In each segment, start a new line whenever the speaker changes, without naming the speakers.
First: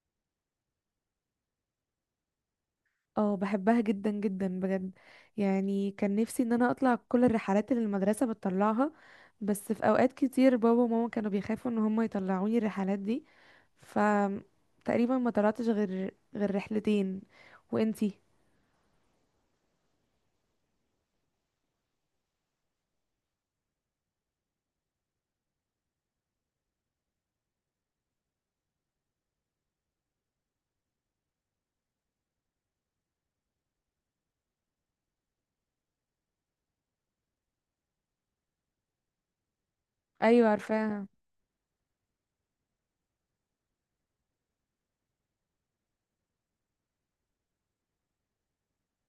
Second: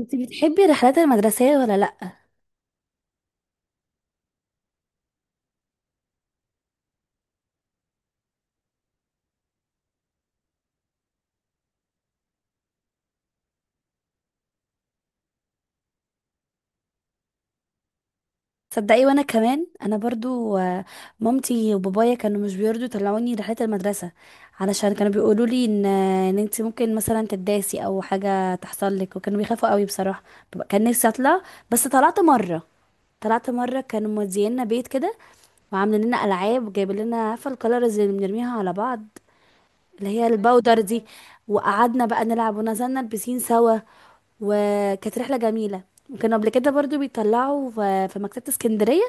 انت بتحبي الرحلات المدرسية ولا لأ؟
اه، بحبها جدا جدا بجد. يعني كان نفسي ان انا اطلع كل الرحلات اللي المدرسة بتطلعها. بس في اوقات كتير بابا وماما كانوا بيخافوا ان هم يطلعوني الرحلات دي. ف تقريبا ما طلعتش غير رحلتين. وانتي؟
تصدقي؟ وانا كمان، انا برضو مامتي وبابايا كانوا مش بيرضوا يطلعوني رحلات المدرسة، علشان كانوا بيقولوا لي ان انت ممكن مثلا تداسي او حاجة تحصل لك، وكانوا بيخافوا قوي بصراحة. كان نفسي اطلع، بس طلعت مرة، كانوا مودينا بيت كده، وعاملين لنا العاب وجايبين لنا، عارفة الكلرز اللي بنرميها على بعض، اللي هي
ايوه،
الباودر دي.
عارفاها.
وقعدنا بقى نلعب ونزلنا البسين سوا، وكانت رحلة جميلة. وكانوا قبل كده برضو بيطلعوا في مكتبة اسكندرية.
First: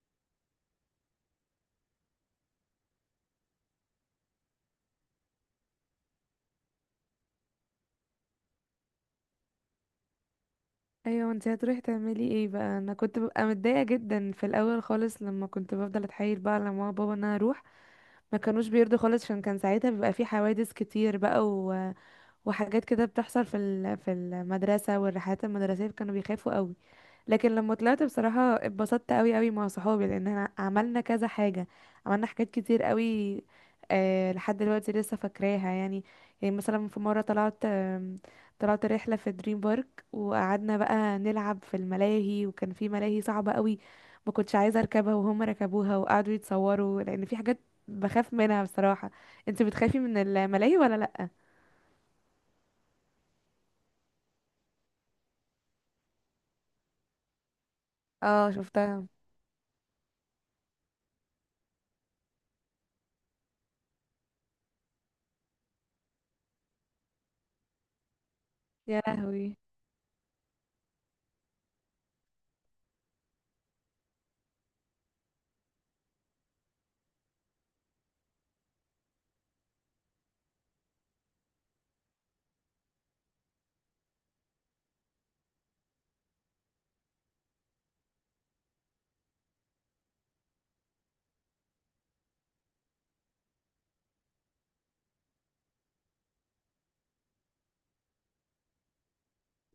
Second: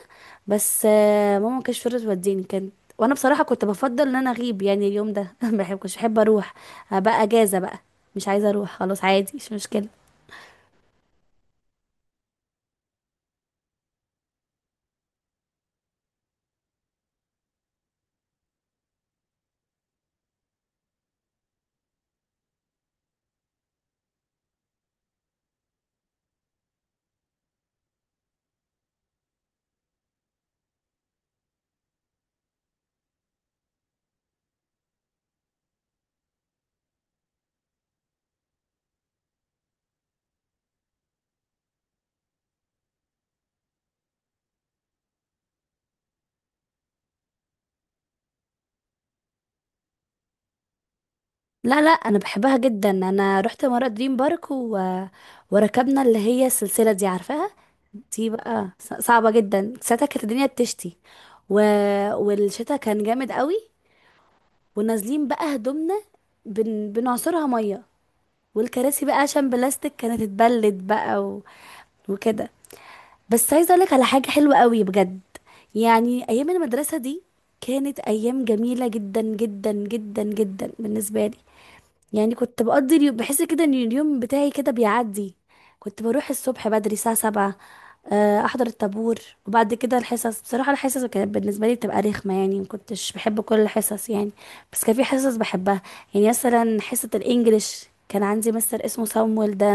بس ماما ما كانتش فضلت توديني، كانت. وانا بصراحة كنت بفضل ان انا اغيب يعني اليوم ده ما بحب- كنتش بحب اروح. بقى اجازة بقى، مش عايزة اروح، خلاص عادي مش مشكلة.
ايوه، انتي هتروحي تعملي ايه بقى؟ انا كنت ببقى متضايقه جدا في الاول خالص لما كنت بفضل اتحايل بقى على ماما وبابا ان انا اروح. ما كانوش بيرضوا خالص عشان كان ساعتها بيبقى في حوادث كتير بقى، وحاجات كده بتحصل في المدرسة، والرحلات المدرسية كانوا بيخافوا قوي. لكن لما طلعت بصراحة اتبسطت قوي قوي مع صحابي لان احنا عملنا كذا حاجة، عملنا حاجات كتير قوي. آه، لحد دلوقتي لسه فاكراها يعني. يعني مثلا في مرة طلعت رحلة في دريم بارك، وقعدنا بقى نلعب في الملاهي، وكان في ملاهي صعبة قوي ما كنتش عايزة اركبها، وهم ركبوها وقعدوا يتصوروا لان في حاجات بخاف منها بصراحة. انت بتخافي من الملاهي ولا لا؟
لا لا، انا بحبها جدا. انا رحت مرة دريم بارك وركبنا اللي هي السلسلة دي، عارفاها؟ دي
اه،
بقى
شفتها.
صعبة جدا، ساعتها كانت الدنيا بتشتي و... والشتا كان جامد قوي، ونازلين بقى هدومنا بنعصرها مية،
يا
والكراسي بقى عشان
لهوي.
بلاستيك كانت اتبلت بقى وكده. بس عايزة اقولك على حاجة حلوة قوي بجد. يعني ايام المدرسة دي كانت ايام جميلة جدا جدا جدا جدا بالنسبة لي. يعني كنت بقضي اليوم بحس كده ان اليوم بتاعي كده بيعدي. كنت بروح الصبح بدري الساعة 7، احضر الطابور، وبعد كده الحصص. بصراحة الحصص كانت بالنسبة لي بتبقى رخمة، يعني ما كنتش بحب كل الحصص يعني. بس كان في حصص بحبها. يعني مثلا حصة الانجليش، كان عندي مستر اسمه صامويل ده،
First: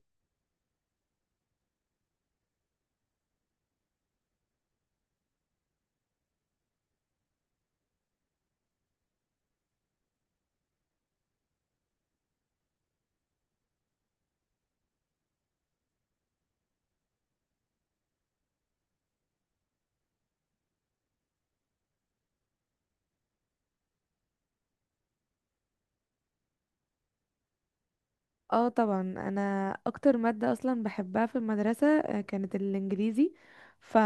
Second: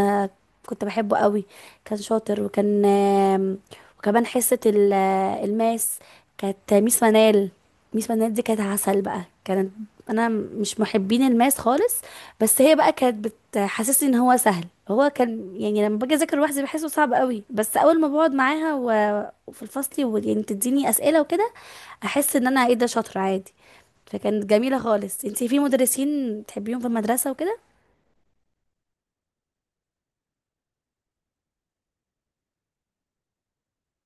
كنت بحبه قوي، كان شاطر، وكان آم، وكمان حصة الماس، كانت ميس منال. ميس منال دي كانت عسل بقى، كانت. انا مش محبين الماس خالص، بس هي بقى كانت بتحسسني ان هو سهل. هو كان يعني لما باجي اذاكر لوحدي بحسه صعب قوي، بس اول ما بقعد معاها وفي الفصل يعني تديني اسئله وكده، احس ان انا ايه ده، شاطره عادي. فكانت جميله خالص. انتي في مدرسين تحبيهم في المدرسه وكده؟
اه طبعا، انا اكتر ماده اصلا بحبها في المدرسه كانت الانجليزي. ف...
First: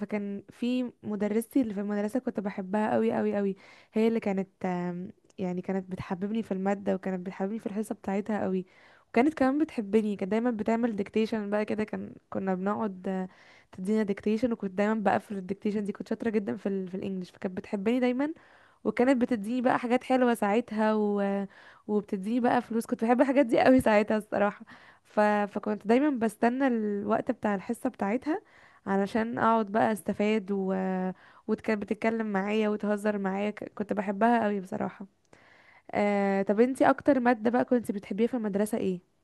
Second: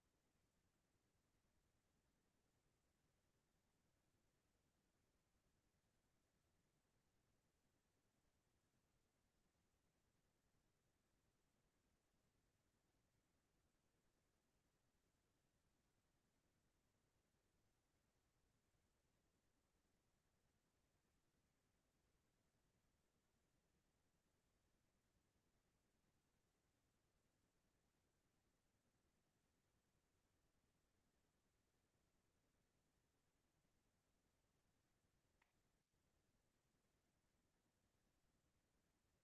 فكان في مدرستي اللي في المدرسه كنت بحبها قوي قوي قوي، هي اللي كانت يعني كانت بتحببني في الماده، وكانت بتحببني في الحصه بتاعتها قوي. وكانت كمان بتحبني، كانت دايما بتعمل ديكتيشن بقى كده، كنا بنقعد، تدينا ديكتيشن. وكنت دايما بقفل الديكتيشن دي، كنت شاطره جدا في الانجليش. فكانت بتحبني دايما، وكانت بتديني بقى حاجات حلوة ساعتها وبتديني بقى فلوس. كنت بحب الحاجات دي قوي ساعتها الصراحة. فكنت دايما بستنى الوقت بتاع الحصة بتاعتها علشان اقعد بقى استفاد، وكانت بتتكلم معايا وتهزر معايا، كنت بحبها قوي بصراحة. طب انتي اكتر مادة بقى كنت بتحبيها في المدرسة ايه؟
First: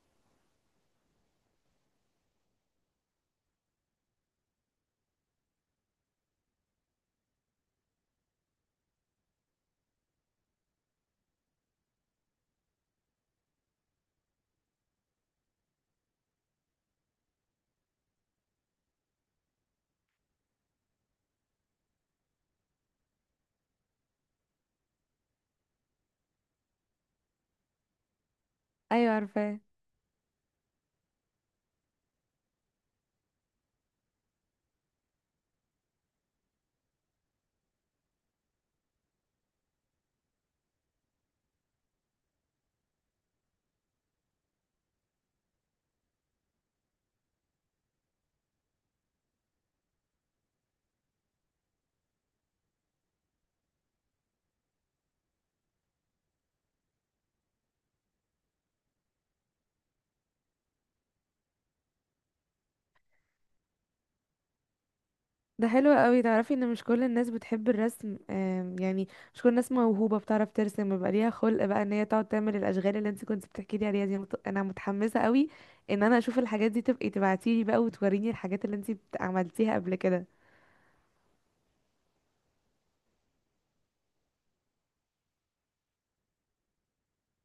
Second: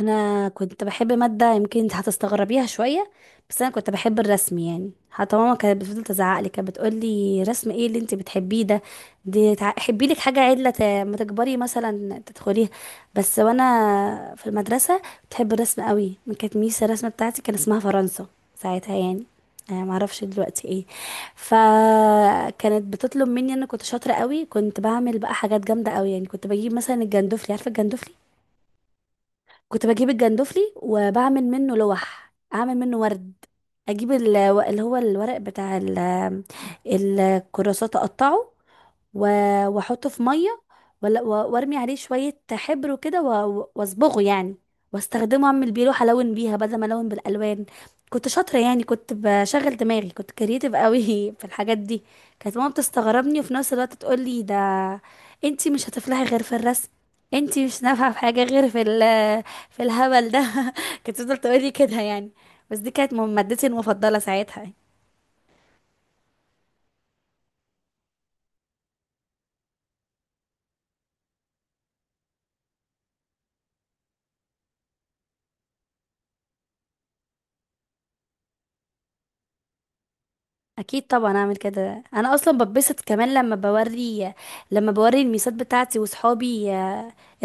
انا كنت بحب ماده يمكن انت هتستغربيها شويه، بس انا كنت بحب الرسم. يعني حتى ماما كانت بتفضل تزعق لي، كانت بتقول لي رسم ايه اللي انت بتحبيه ده، دي حبي لك حاجه عدله ما تكبري مثلا تدخليها. بس وانا في المدرسه بتحب الرسم قوي. كانت ميس الرسمه بتاعتي كان اسمها فرنسا ساعتها يعني، أنا معرفش دلوقتي ايه. فكانت بتطلب مني، انا كنت شاطره قوي، كنت بعمل بقى حاجات جامده قوي. يعني كنت بجيب مثلا الجندفلي، عارفه الجندفلي؟
ايوه، عارفاه.
كنت بجيب الجندفلي وبعمل منه لوح، اعمل منه ورد، اجيب اللي هو الورق بتاع الكراسات، اقطعه واحطه في ميه، وارمي عليه شويه حبر وكده واصبغه يعني، واستخدمه اعمل بيه لوحه، الون بيها بدل ما الون بالالوان. كنت شاطره يعني، كنت بشغل دماغي، كنت كرييتيف قوي في الحاجات دي. كانت ماما بتستغربني، وفي نفس الوقت تقول لي ده، انتي مش هتفلحي غير في الرسم، انتي مش نافعه في حاجه غير في في الهبل ده كانت تفضل تقولي كده يعني. بس دي كانت مادتي المفضلة ساعتها.
ده حلو قوي. تعرفي ان مش كل الناس بتحب الرسم، يعني مش كل الناس موهوبة بتعرف ترسم، بيبقى ليها خلق بقى ان هي تقعد تعمل الاشغال اللي انت كنت بتحكي لي عليها دي. انا متحمسة قوي ان انا اشوف الحاجات دي. تبقي تبعتيلي بقى وتوريني الحاجات اللي انت عملتيها قبل كده.
اكيد طبعا اعمل كده، انا اصلا بتبسط كمان لما بوري، لما بوري الميسات بتاعتي وصحابي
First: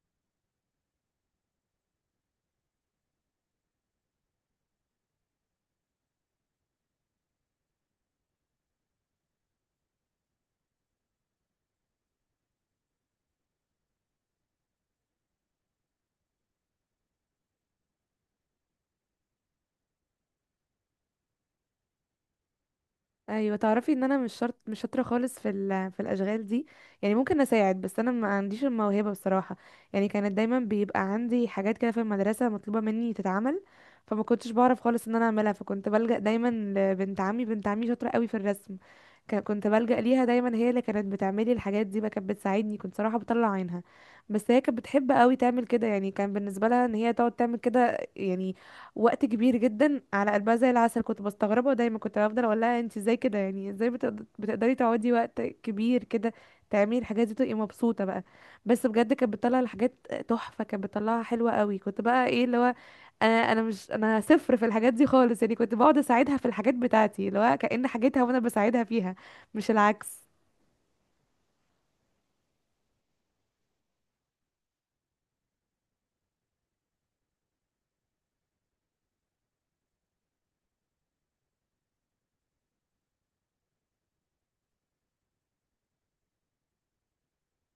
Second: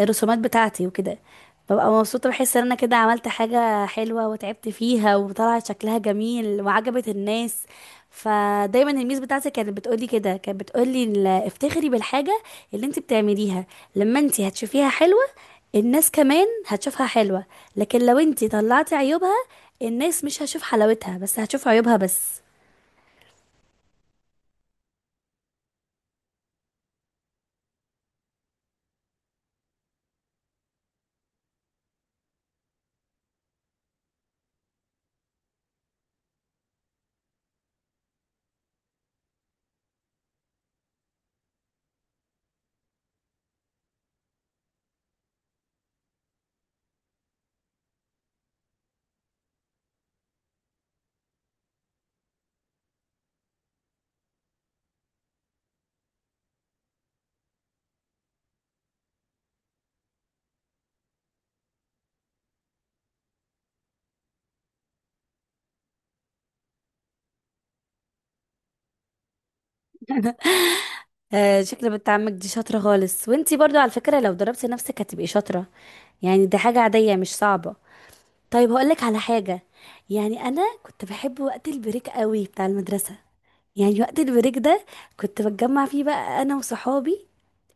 الرسومات بتاعتي وكده، ببقى مبسوطة، بحس ان انا كده عملت حاجة حلوة وتعبت فيها وطلعت شكلها جميل وعجبت الناس. فدايما الميس بتاعتي كانت بتقولي كده، كانت بتقولي افتخري بالحاجة اللي انت بتعمليها، لما انت هتشوفيها حلوة، الناس كمان هتشوفها حلوة. لكن لو انتي طلعتي عيوبها، الناس مش هتشوف حلاوتها، بس هتشوف عيوبها بس.
ايوه، تعرفي ان انا مش شرط مش شاطره خالص في الاشغال دي. يعني ممكن اساعد بس انا ما عنديش الموهبه بصراحه. يعني كانت دايما بيبقى عندي حاجات كده في المدرسه مطلوبه مني تتعمل، فما كنتش بعرف خالص ان انا اعملها، فكنت بلجأ دايما لبنت عمي. بنت عمي شاطره قوي في الرسم، كنت بلجأ ليها دايما. هي اللي كانت بتعملي الحاجات دي بقى، كانت بتساعدني، كنت صراحه بطلع عينها. بس هي كانت بتحب قوي تعمل كده، يعني كان بالنسبه لها ان هي تقعد تعمل كده يعني وقت كبير جدا على قلبها زي العسل. كنت بستغربها، ودايما كنت بفضل اقول لها انت ازاي كده، يعني ازاي بتقدري تقعدي وقت كبير كده تعملي الحاجات دي تبقي مبسوطه بقى؟ بس بجد كانت بتطلع الحاجات تحفه، كانت بتطلعها حلوه قوي. كنت بقى ايه اللي هو، انا انا مش انا صفر في الحاجات دي خالص يعني. كنت بقعد اساعدها في الحاجات بتاعتي اللي هو كأن حاجتها وانا بساعدها فيها مش العكس.
آه، شكل بنت عمك دي شاطرة خالص، وانتي برضو على فكرة لو ضربتي نفسك هتبقي شاطرة. يعني دي حاجة عادية، مش صعبة. طيب هقولك على حاجة. يعني انا كنت بحب وقت البريك قوي بتاع المدرسة. يعني وقت البريك ده كنت بتجمع فيه بقى انا وصحابي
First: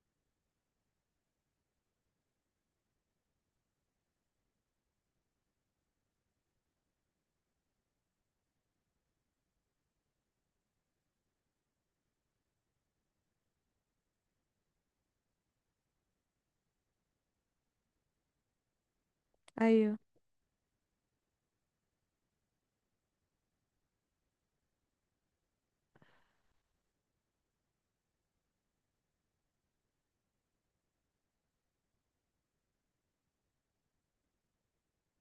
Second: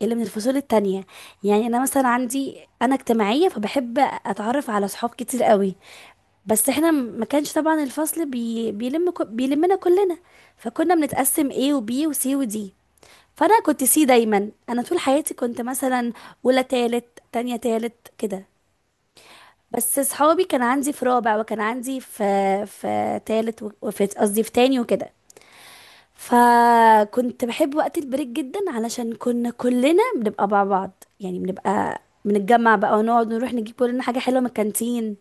اللي من الفصول التانية. يعني انا مثلا عندي، انا اجتماعية فبحب اتعرف على صحاب كتير قوي. بس احنا ما كانش طبعا الفصل بيلمنا كلنا، فكنا بنتقسم A و B و C و D. فانا كنت سي دايما، انا طول حياتي كنت مثلا اولى تالت تانية تالت كده.
ايوه.
بس صحابي كان عندي في رابع، وكان عندي في تالت، وفي قصدي في تاني وكده. فكنت بحب وقت البريك جدا علشان كنا كلنا بنبقى مع بعض، يعني بنبقى بنتجمع بقى ونقعد نروح نجيب كلنا حاجة حلوة من الكانتين،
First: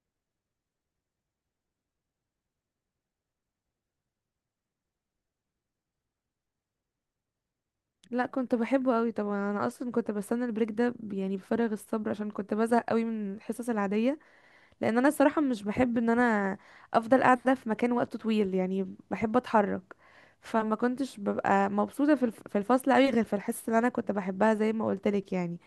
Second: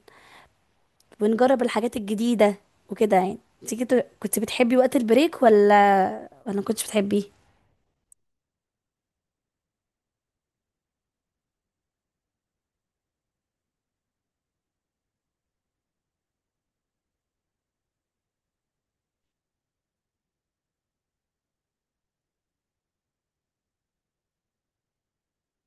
ونجرب الحاجات الجديدة وكده يعني. انت كنت، كنت بتحبي وقت البريك ولا ما كنتش بتحبيه؟
لا، كنت بحبه قوي طبعا. انا اصلا كنت بستنى البريك ده، يعني بفارغ الصبر عشان كنت بزهق قوي من الحصص العاديه. لان انا الصراحه مش بحب ان انا افضل قاعده في مكان وقت طويل، يعني بحب اتحرك. فما كنتش ببقى مبسوطه في الفصل قوي غير في الحصه اللي انا كنت بحبها زي ما قلت لك يعني.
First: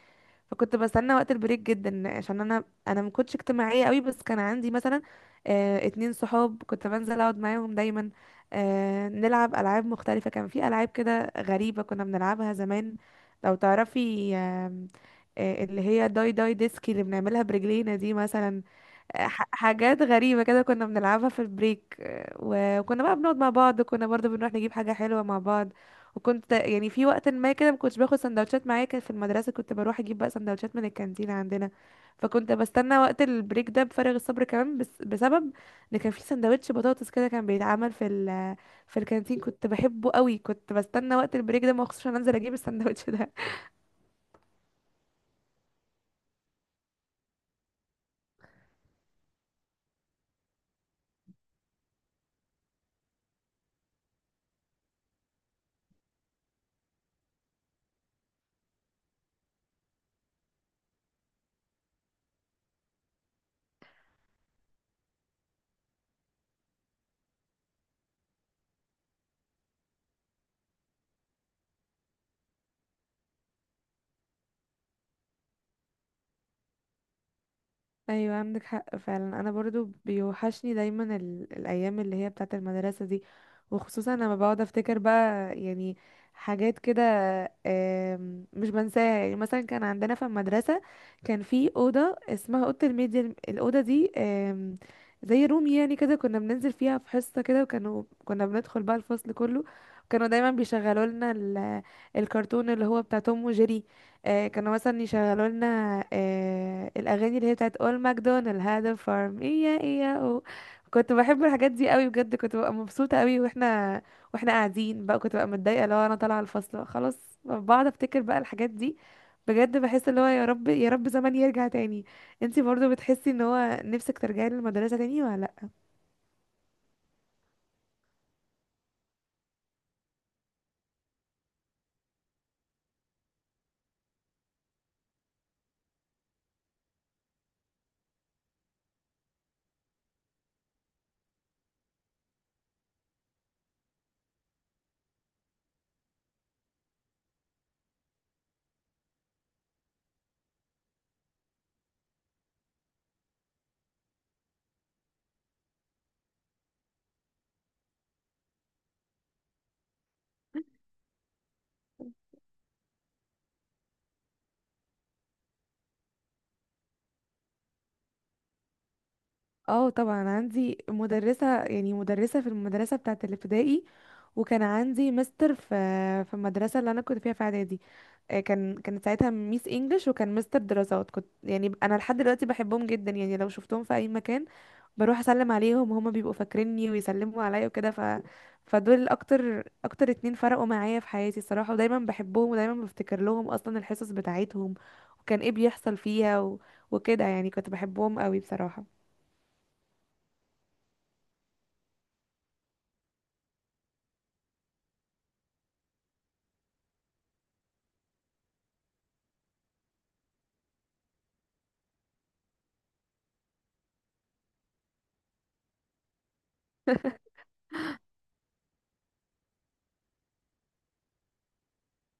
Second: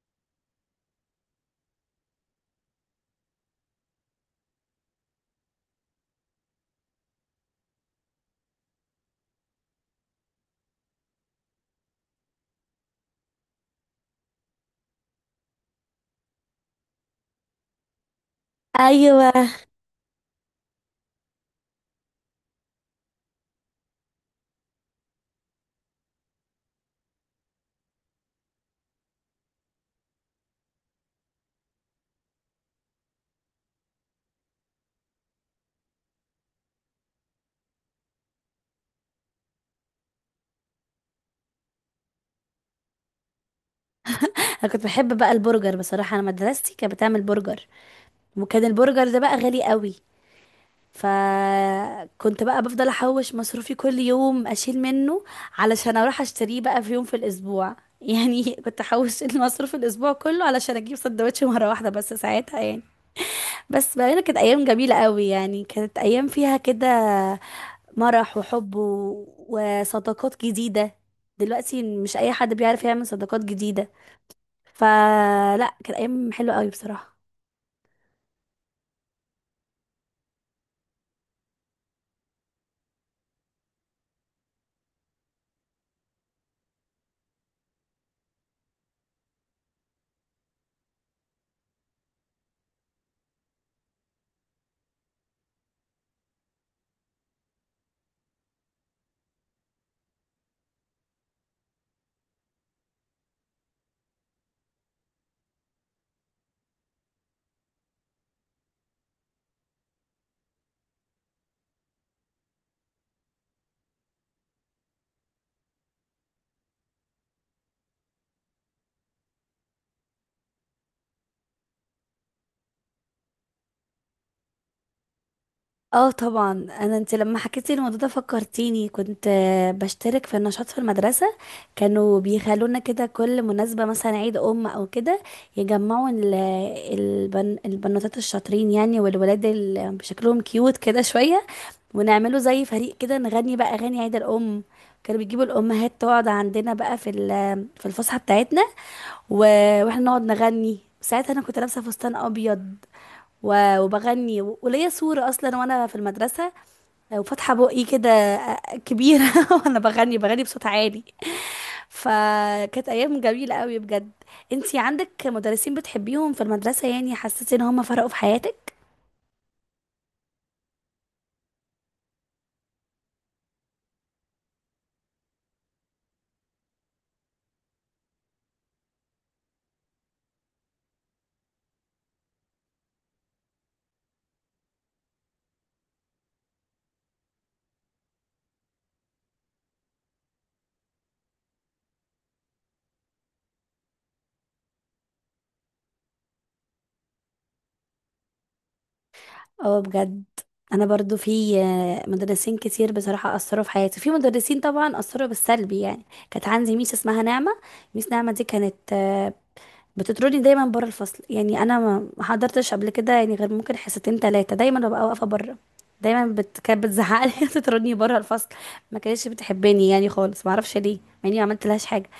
فكنت بستنى وقت البريك جدا عشان انا ما كنتش اجتماعيه قوي. بس كان عندي مثلا اتنين صحاب كنت بنزل اقعد معاهم دايما، نلعب العاب مختلفه. كان في العاب كده غريبه كنا بنلعبها زمان لو تعرفي، آم، آه، اللي هي داي داي ديسكي اللي بنعملها برجلينا دي مثلا.
ايوه.
حاجات غريبة كده كنا بنلعبها في البريك. وكنا بقى بنقعد مع بعض، كنا برضه بنروح نجيب حاجة حلوة مع بعض. وكنت يعني في وقت ما كده ما كنتش باخد سندوتشات معايا، كان في المدرسة كنت بروح اجيب بقى سندوتشات من الكانتين عندنا. فكنت بستنى وقت البريك ده بفارغ الصبر كمان، بس بسبب ان كان في سندوتش بطاطس كده كان بيتعمل في الكانتين كنت بحبه قوي، كنت بستنى وقت البريك ده مخصوص عشان انزل اجيب السندوتش ده.
انا كنت بحب بقى البرجر. بصراحة انا مدرستي كانت بتعمل برجر، وكان البرجر ده بقى غالي قوي. فكنت بقى بفضل احوش مصروفي كل يوم، اشيل منه علشان اروح اشتريه بقى في يوم في الاسبوع يعني كنت احوش المصروف الاسبوع كله علشان اجيب سندوتش مره واحده بس ساعتها يعني. بس بقى كانت ايام جميله قوي، يعني كانت ايام فيها كده مرح وحب وصداقات جديدة. دلوقتي مش أي حد بيعرف يعمل صداقات جديدة. فلا، كانت أيام حلوة قوي بصراحة.
ايوه، عندك حق فعلا. انا برضو بيوحشني دايما الايام اللي هي بتاعه المدرسه دي. وخصوصا لما بقعد افتكر بقى يعني حاجات كده، مش بنساها. يعني مثلا كان عندنا في المدرسه كان في اوضه اسمها اوضه الميديا، الاوضه دي زي روم يعني كده، كنا بننزل فيها في حصه كده، كنا بندخل بقى الفصل كله. كانوا دايما بيشغلوا لنا الكرتون اللي هو بتاع توم وجيري. كانوا مثلا يشغلوا لنا الاغاني اللي هي بتاعت اول ماكدونالد، هذا فارم ايا ايا أو. كنت بحب الحاجات دي قوي بجد، كنت ببقى مبسوطه قوي واحنا قاعدين بقى. كنت ببقى متضايقه لو انا طالعه الفصل خلاص، بقعد افتكر بقى الحاجات دي. بجد بحس اللي هو يا رب يا رب زمان يرجع تاني. انتي برضو بتحسي ان هو نفسك ترجعي للمدرسه تاني ولا لا؟
اه طبعا. انا، انت لما حكيتي الموضوع ده فكرتيني، كنت بشترك في النشاط في المدرسه. كانوا بيخلونا كده كل مناسبه مثلا عيد ام او كده، يجمعوا البنوتات الشاطرين يعني، والولاد اللي بشكلهم كيوت كده شويه، ونعملوا زي فريق كده، نغني بقى اغاني عيد الام. كانوا بيجيبوا الامهات تقعد عندنا بقى في في الفسحه بتاعتنا، واحنا نقعد نغني. ساعتها انا كنت لابسه فستان ابيض، وبغني، وليا صورة أصلا وأنا في المدرسة، وفاتحة بقي كده كبيرة وأنا بغني بغني بصوت عالي. فكانت أيام جميلة قوي بجد. انتي عندك مدرسين بتحبيهم في المدرسة، يعني حسيتي إن هم فرقوا في حياتك؟
اه طبعا. عندي مدرسه، يعني مدرسه في المدرسه بتاعت الابتدائي، وكان عندي مستر في المدرسه اللي انا كنت فيها في اعدادي. كانت ساعتها ميس انجلش، وكان مستر دراسات. كنت يعني انا لحد دلوقتي بحبهم جدا، يعني لو شفتهم في اي مكان بروح اسلم عليهم، هما بيبقوا فاكريني ويسلموا عليا وكده. فدول اكتر اكتر اتنين فرقوا معايا في حياتي الصراحة، ودايما بحبهم ودايما بفتكر لهم اصلا الحصص بتاعتهم وكان ايه بيحصل فيها وكده يعني كنت بحبهم قوي بصراحة.
اه بجد. أنا برضو في مدرسين كتير بصراحة أثروا في حياتي. في مدرسين طبعا أثروا بالسلبي يعني، كانت عندي ميس اسمها نعمة. ميس نعمة دي كانت بتطردني دايما بره الفصل. يعني انا ما حضرتش قبل كده يعني غير ممكن حصتين تلاتة، دايما ببقى واقفه بره. دايما كانت بتزعقلي تطردني بره الفصل. ما كانتش بتحبني يعني خالص، ما اعرفش ليه، مع اني ما عملت لهاش حاجه.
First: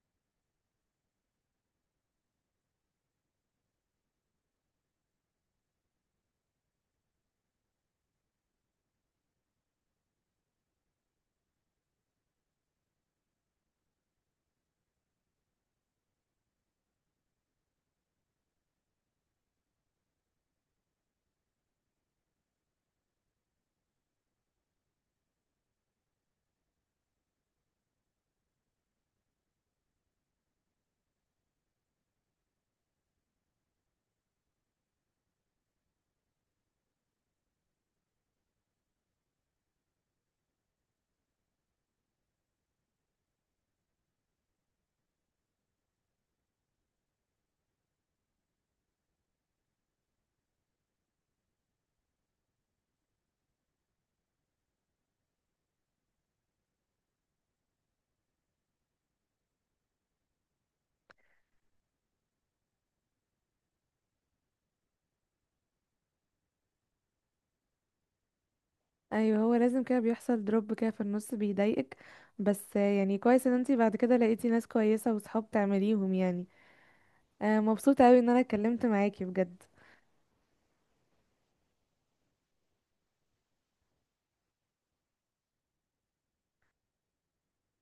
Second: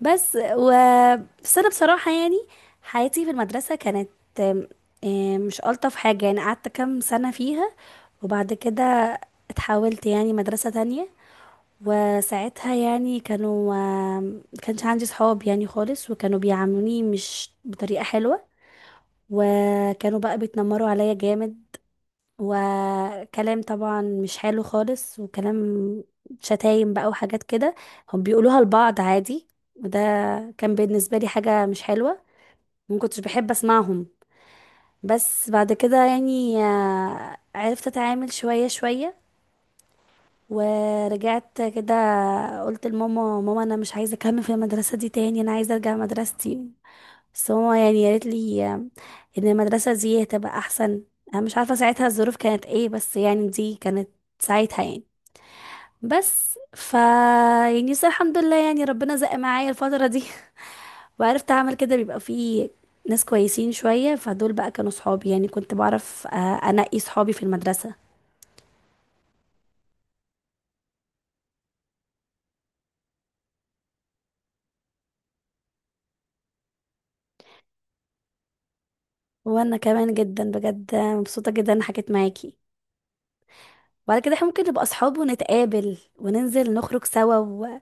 بس و بس انا بصراحه يعني حياتي في المدرسه كانت آم، آم، مش الطف حاجه. يعني قعدت كام سنه فيها، وبعد كده اتحولت يعني مدرسه تانية. وساعتها يعني كانوا، ما كانش عندي صحاب يعني خالص، وكانوا بيعاملوني مش بطريقة حلوة، وكانوا بقى بيتنمروا عليا جامد. وكلام طبعا مش حلو خالص، وكلام شتايم بقى وحاجات كده، هم بيقولوها لبعض عادي. وده كان بالنسبة لي حاجة مش حلوة، ما كنتش بحب اسمعهم. بس بعد كده يعني عرفت اتعامل شوية شوية، ورجعت كده. قلت لماما، ماما انا مش عايزه اكمل في المدرسه دي تاني، انا عايزه ارجع مدرستي. بس ماما يعني قالت لي ان المدرسه دي هتبقى احسن. انا مش عارفه ساعتها الظروف كانت ايه، بس يعني دي كانت ساعتها يعني. بس ف يعني بس الحمد لله يعني ربنا زق معايا الفتره دي وعرفت اعمل كده. بيبقى فيه ناس كويسين شويه، فدول بقى كانوا صحابي. يعني كنت بعرف انقي صحابي في المدرسه.
ايوه، هو لازم كده بيحصل دروب كده في النص بيضايقك. بس يعني كويس ان انتي بعد كده لقيتي ناس كويسة وصحاب تعمليهم يعني. مبسوطة اوي ان انا اتكلمت معاكي بجد.
وانا كمان جدا بجد مبسوطه جدا إني حكيت معاكي. وبعد كده احنا ممكن نبقى اصحاب ونتقابل وننزل نخرج سوا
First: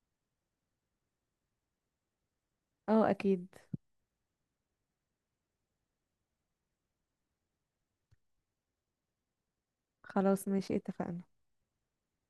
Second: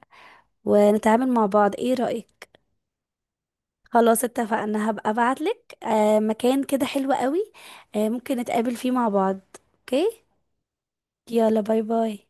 ونتعامل مع بعض، ايه رأيك؟
اه اكيد.
خلاص، اتفقنا. هبقى ابعتلك آه مكان كده حلو قوي، آه ممكن نتقابل فيه مع بعض. اوكي.
خلاص ماشي، اتفقنا.
يلا باي باي.